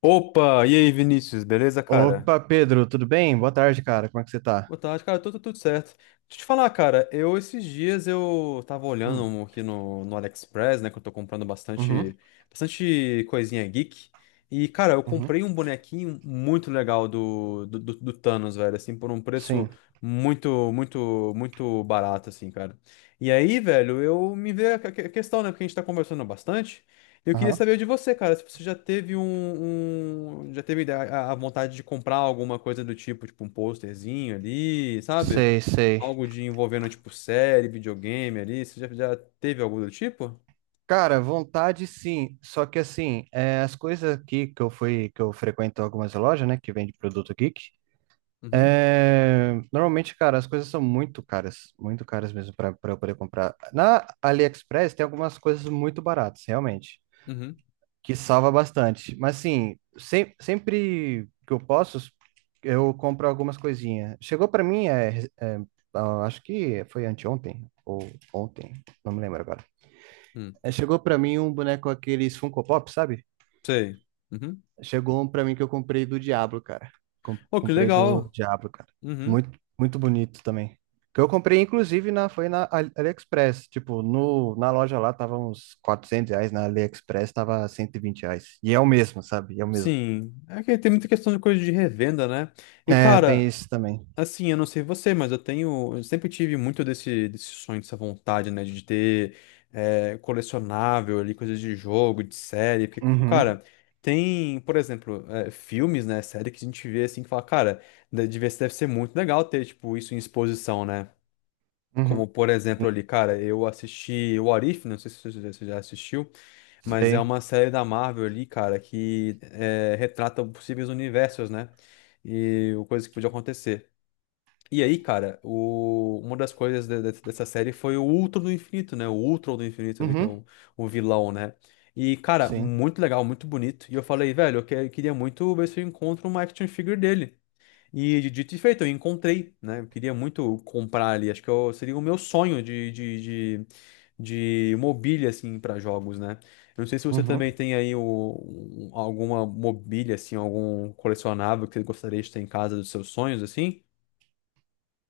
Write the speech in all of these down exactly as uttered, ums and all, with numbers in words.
Opa, e aí, Vinícius, beleza, cara? Opa, Pedro, tudo bem? Boa tarde, cara. Como é que você tá? Boa tarde, cara, tudo, tudo certo. Deixa eu te falar, cara, eu esses dias eu tava olhando Hum, um aqui no, no AliExpress, né, que eu tô comprando uhum, bastante, bastante coisinha geek. E, cara, eu uhum, comprei um bonequinho muito legal do, do, do- do Thanos, velho, assim, por um preço sim, muito, muito, muito barato, assim, cara. E aí, velho, eu me veio a que- que- questão, né, porque a gente tá conversando bastante. Eu queria aham. saber de você, cara, se você já teve um, um- já teve a, a vontade de comprar alguma coisa do tipo, tipo um posterzinho ali, sabe? Sei, sei. Algo de envolvendo tipo série, videogame ali, você já, já teve algo do tipo? Cara, vontade sim, só que assim, é, as coisas aqui que eu fui, que eu frequento algumas lojas, né, que vende produto geek, Uhum, é, normalmente, cara, as coisas são muito caras, muito caras mesmo para eu poder comprar. Na AliExpress tem algumas coisas muito baratas, realmente, uhum, que salva bastante. Mas assim, sem- sempre que eu posso, eu compro algumas coisinhas. Chegou para mim, é, é, ah, acho que foi anteontem ou ontem, não me lembro agora. uhum. É, chegou para mim um boneco aqueles Funko Pop, sabe? Sei. Uhum. Chegou um para mim que eu comprei do Diablo, cara. Com- Oh, que Comprei do legal. Diablo, cara. Uhum. Muito, muito bonito também. Que eu comprei, inclusive, na, foi na Ali- AliExpress. Tipo, no, na loja lá tava uns quatrocentos reais, na AliExpress tava cento e vinte reais. E é o mesmo, sabe? É o mesmo. Sim. É que tem muita questão de coisa de revenda, né? E É, tem cara, isso também. assim, eu não sei você, mas eu tenho, eu sempre tive muito desse, desse sonho, dessa vontade, né, de ter, eh, colecionável ali, coisas de jogo, de série, porque, co- Uhum, cara, tem, por exemplo, eh, filmes, né, série que a gente vê assim, que fala, cara, de- deve ser deve ser muito legal ter, tipo, isso em exposição, né, como, uhum, por sim, exemplo, ali, cara, eu assisti o Arif, não sei se você já você já assistiu, mas é sei. uma série da Marvel ali, cara, que, eh, retrata possíveis universos, né, e coisas que podiam acontecer. E aí, cara, o- uma das coisas de- de- dessa série foi o Ultron do Infinito, né? O Ultron do Infinito ali, que é Uhum, o, o vilão, né? E, cara, sim, muito legal, muito bonito. E eu falei, velho, eu, que- eu queria muito ver se eu encontro uma action figure dele. E de- dito e feito, eu encontrei, né? Eu queria muito comprar ali. Acho que eu- seria o meu sonho de, de, de, de mobília, assim, para jogos, né? Eu não sei se você também uhum. tem aí o- um- alguma mobília, assim, algum colecionável que você gostaria de ter em casa dos seus sonhos, assim.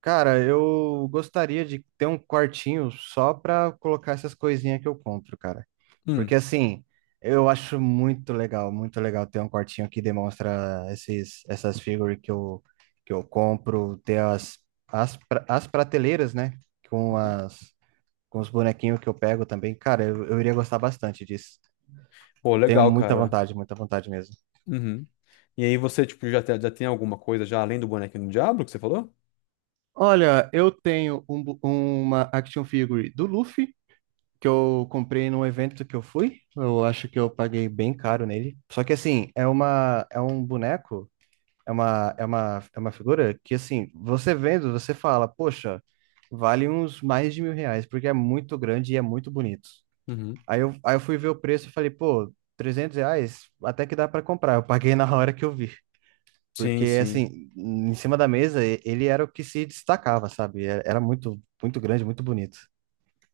Cara, eu gostaria de ter um quartinho só pra colocar essas coisinhas que eu compro, cara. Hum. Porque assim, eu acho muito legal, muito legal ter um quartinho que demonstra esses, essas figuras que eu, que eu compro, ter as, as, pra- as prateleiras, né? Com as, com os bonequinhos que eu pego também. Cara, eu, eu iria gostar bastante disso. Pô, Eu tenho legal, muita cara. vontade, muita vontade mesmo. Uhum. E aí você, tipo, já, te- já tem alguma coisa já além do bonequinho do Diablo que você falou? Olha, eu tenho um bu- uma action figure do Luffy, que eu comprei num evento que eu fui. Eu acho que eu paguei bem caro nele. Só que assim, é uma, é um boneco, é uma, é uma, é uma figura que assim, você vendo, você fala, poxa, vale uns mais de mil reais, porque é muito grande e é muito bonito. Uhum. Aí eu, aí eu fui ver o preço e falei, pô, trezentos reais, até que dá pra comprar. Eu paguei na hora que eu vi. Sim, Porque, sim. assim, em cima da mesa, e- ele era o que se destacava, sabe? Era era muito, muito grande, muito bonito.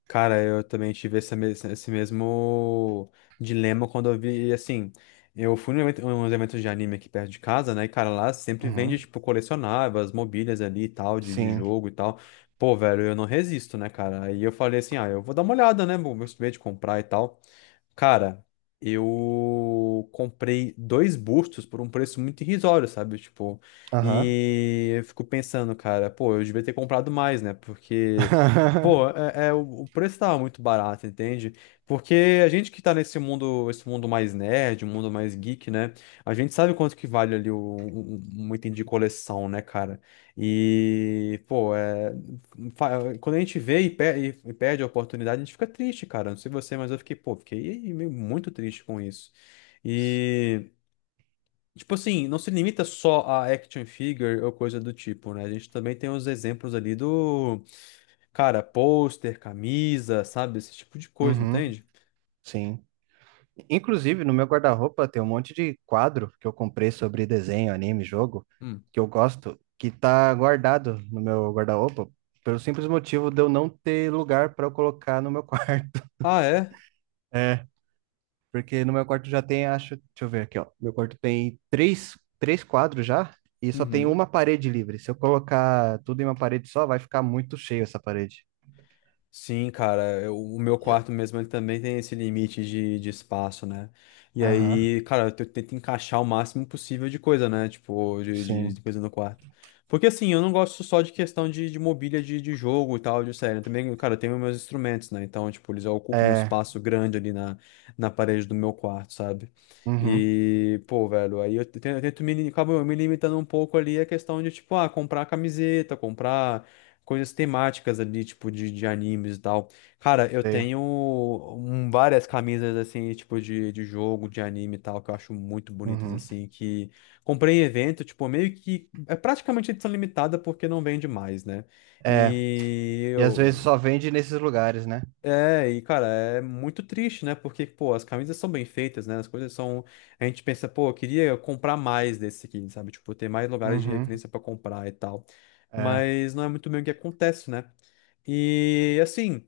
Cara, eu também tive essa mes- esse mesmo dilema quando eu vi, assim, eu fui num evento, uns eventos de anime aqui perto de casa, né? E, cara, lá sempre vende, Uhum. tipo, colecionáveis, mobílias ali e tal, de, de Sim. jogo e tal. Pô, velho, eu não resisto, né, cara? Aí eu falei assim, ah, eu vou dar uma olhada, né? Vou ver de comprar e tal. Cara, eu comprei dois bustos por um preço muito irrisório, sabe? Tipo, Aham. e eu fico pensando, cara, pô, eu devia ter comprado mais, né? Porque, pô, é, é- o o preço tava muito barato, entende? Porque a gente que tá nesse mundo, esse mundo mais nerd, um mundo mais geek, né? A gente sabe quanto que vale ali o- um, um um item de coleção, né, cara? E, pô, é fa- quando a gente vê e pe- e- e perde a oportunidade, a gente fica triste, cara. Não sei você, mas eu fiquei, pô, fiquei meio muito triste com isso. E, tipo assim, não se limita só a action figure ou coisa do tipo, né? A gente também tem os exemplos ali do, cara, pôster, camisa, sabe? Esse tipo de coisa, Uhum. entende? Sim. Inclusive, no meu guarda-roupa tem um monte de quadro que eu comprei sobre desenho, anime, jogo, Hum. que eu gosto, que tá guardado no meu guarda-roupa, pelo simples motivo de eu não ter lugar para eu colocar no meu quarto. Ah, é? Porque no meu quarto já tem, acho, deixa eu ver aqui, ó. Meu quarto tem três, três quadros já e só tem Uhum. uma parede livre. Se eu colocar tudo em uma parede só, vai ficar muito cheio essa parede. Sim, cara, eu- o meu Yeah. quarto mesmo ele também tem esse limite de, de espaço, né? E Aham, aí, cara, eu te- tento encaixar o máximo possível de coisa, né? Tipo, de, de- sim. de coisa no quarto. Porque assim, eu não gosto só de questão de, de mobília de, de jogo e tal, de série. Eu também, cara, eu tenho meus instrumentos, né? Então, tipo, eles ocupam um É, espaço grande ali na, na parede do meu quarto, sabe? uhum, E, pô, velho, aí eu tento, eu tento me, acabo me limitando um pouco ali a questão de, tipo, ah, comprar camiseta, comprar coisas temáticas ali, tipo, de, de animes e tal. Cara, eu sei. tenho, hum, várias camisas, assim, tipo, de, de jogo, de anime e tal, que eu acho muito bonitas, Uhum. assim, que comprei em evento, tipo, meio que é praticamente edição limitada porque não vende mais, né? É, E e às vezes eu, só vende nesses lugares, né? é, e cara, é muito triste, né? Porque, pô, as camisas são bem feitas, né? As coisas são. A gente pensa, pô, eu queria comprar mais desse aqui, sabe? Tipo, ter mais lugares de Uhum, referência pra comprar e tal. é. Mas não é muito bem o que acontece, né? E, assim,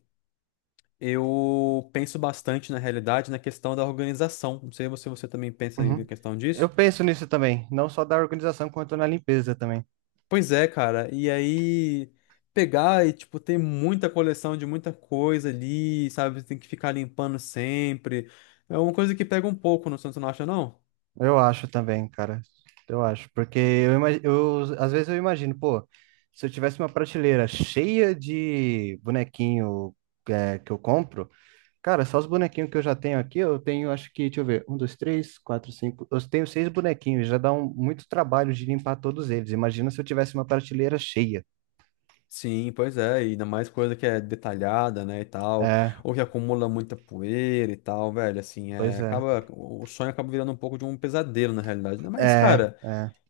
eu penso bastante na realidade na questão da organização. Não sei se você também pensa em Uhum. questão Eu disso. penso nisso também, não só da organização, quanto na limpeza também. Pois é, cara. E aí pegar e tipo ter muita coleção de muita coisa ali, sabe? Tem que ficar limpando sempre. É uma coisa que pega um pouco, não, você não acha, não? Eu acho também, cara. Eu acho, porque eu, ima- eu às vezes eu imagino, pô, se eu tivesse uma prateleira cheia de bonequinho é, que eu compro, cara, só os bonequinhos que eu já tenho aqui, eu tenho, acho que, deixa eu ver, um, dois, três, quatro, cinco, eu tenho seis bonequinhos, já dá um, muito trabalho de limpar todos eles. Imagina se eu tivesse uma prateleira cheia. Sim, pois é, e ainda mais coisa que é detalhada, né, e tal, É, ou que acumula muita poeira e tal, velho, assim, é, pois é. acaba, o sonho acaba virando um pouco de um pesadelo, na realidade, né, mas, É, cara,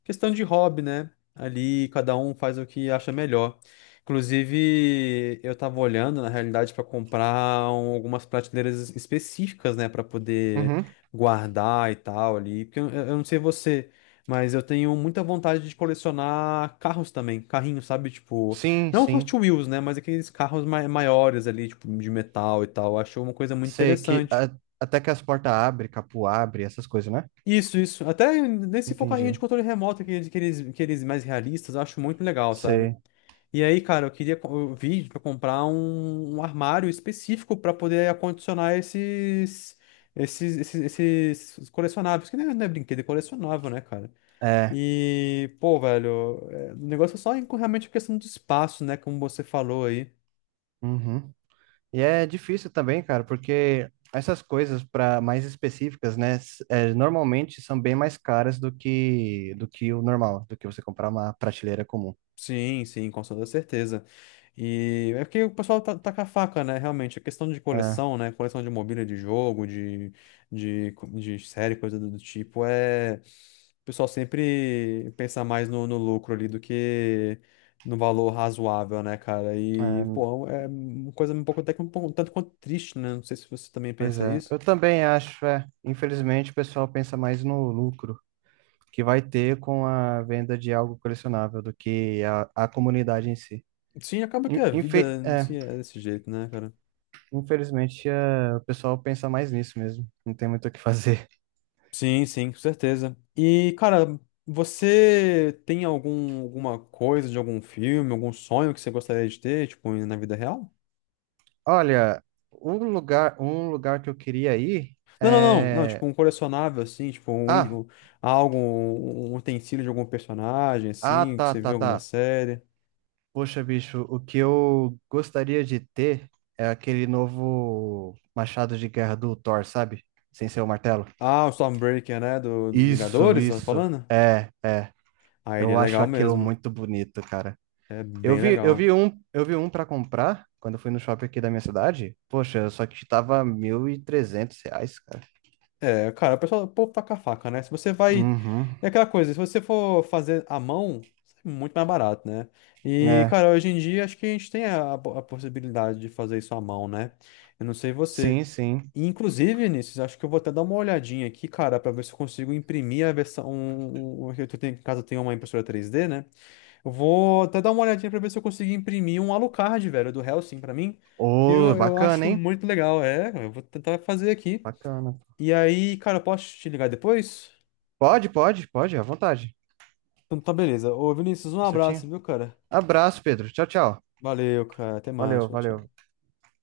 questão de hobby, né? Ali cada um faz o que acha melhor. Inclusive, eu tava olhando, na realidade, para comprar um- algumas prateleiras específicas, né, para poder uhum. guardar e tal ali, porque eu, eu não sei você, mas eu tenho muita vontade de colecionar carros também, carrinhos, sabe? Tipo, Sim, não Hot sim. Wheels, né, mas aqueles carros mai- maiores ali, tipo, de metal e tal. Eu acho uma coisa muito Sei que interessante. a- até que as portas abrem, capô abre, essas coisas, né? Isso, isso. Até nesse for carrinho Entendi. de controle remoto, aqueles, aqueles, aqueles mais realistas, eu acho muito legal, sabe? Sei. E aí, cara, eu queria co- eu vi pra comprar um, um armário específico pra poder acondicionar esses, esses, esses, esses colecionáveis, que não é, não é brinquedo, é colecionável, né, cara? É. E, pô, velho, é, o negócio é só em- com- realmente questão de espaço, né, como você falou aí. Uhum. E é difícil também, cara, porque essas coisas para mais específicas, né, s- é, normalmente são bem mais caras do que do que o normal, do que você comprar uma prateleira comum. Sim, sim, com toda certeza. E é porque o pessoal tá, tá com a faca, né? Realmente, a questão de É, coleção, né? Coleção de mobília de jogo, de, de, co- de série, coisa do do tipo, é. O pessoal sempre pensa mais no, no lucro ali do que no valor razoável, né, cara? E, é, pô, é um, uma coisa um pouco até que um pouco, tanto quanto triste, né? Não sei se você também pois pensa é. isso. Eu também acho, é. Infelizmente, o pessoal pensa mais no lucro que vai ter com a venda de algo colecionável do que a, a comunidade em si. Sim, acaba que In- a vida infe- em é, si é desse jeito, né, cara? infelizmente, é, o pessoal pensa mais nisso mesmo. Não tem muito o que fazer. Sim, sim, com certeza. E, cara, você tem algum, alguma coisa de algum filme, algum sonho que você gostaria de ter, tipo, na vida real? Olha, um lugar, um lugar que eu queria ir Não, não, não, não, tipo, é. um colecionável, assim, tipo, um, í- Ah, um- algo, um um utensílio de algum personagem, ah, assim, que tá, você viu tá, em alguma tá. série. Poxa, bicho, o que eu gostaria de ter é aquele novo machado de guerra do Thor, sabe? Sem ser o martelo. Ah, o Stormbreaker, né, do, dos Isso, Vingadores, tá isso. falando? É, é. Ah, ele é Eu acho legal aquilo mesmo, muito bonito, cara. é Eu bem vi, eu legal. vi um, eu vi um para comprar quando eu fui no shopping aqui da minha cidade. Poxa, só que tava mil e trezentos reais, cara. É, cara, o pessoal, o povo tá com a faca, né? Se você vai. Uhum. É aquela coisa, se você for fazer à mão, é muito mais barato, né? E, É. cara, hoje em dia acho que a gente tem a, a possibilidade de fazer isso à mão, né? Eu não sei você. Sim, sim. E, inclusive, Vinícius, acho que eu vou até dar uma olhadinha aqui, cara, pra ver se eu consigo imprimir a versão. Um, um, eu tenho, em casa eu tenho uma impressora três D, né? Eu vou até dar uma olhadinha pra ver se eu consigo imprimir um Alucard, velho, do Hellsing pra mim, que Ô, eu, eu bacana, acho hein? muito legal. É, eu vou tentar fazer aqui. Bacana. E aí, cara, eu posso te ligar depois? Pode, pode, pode, à vontade. Então tá, beleza. Ô, Vinícius, um abraço, Certinho. viu, cara? Abraço, Pedro. Tchau, tchau. Valeu, cara. Até mais. Valeu, Tchau, tchau. valeu.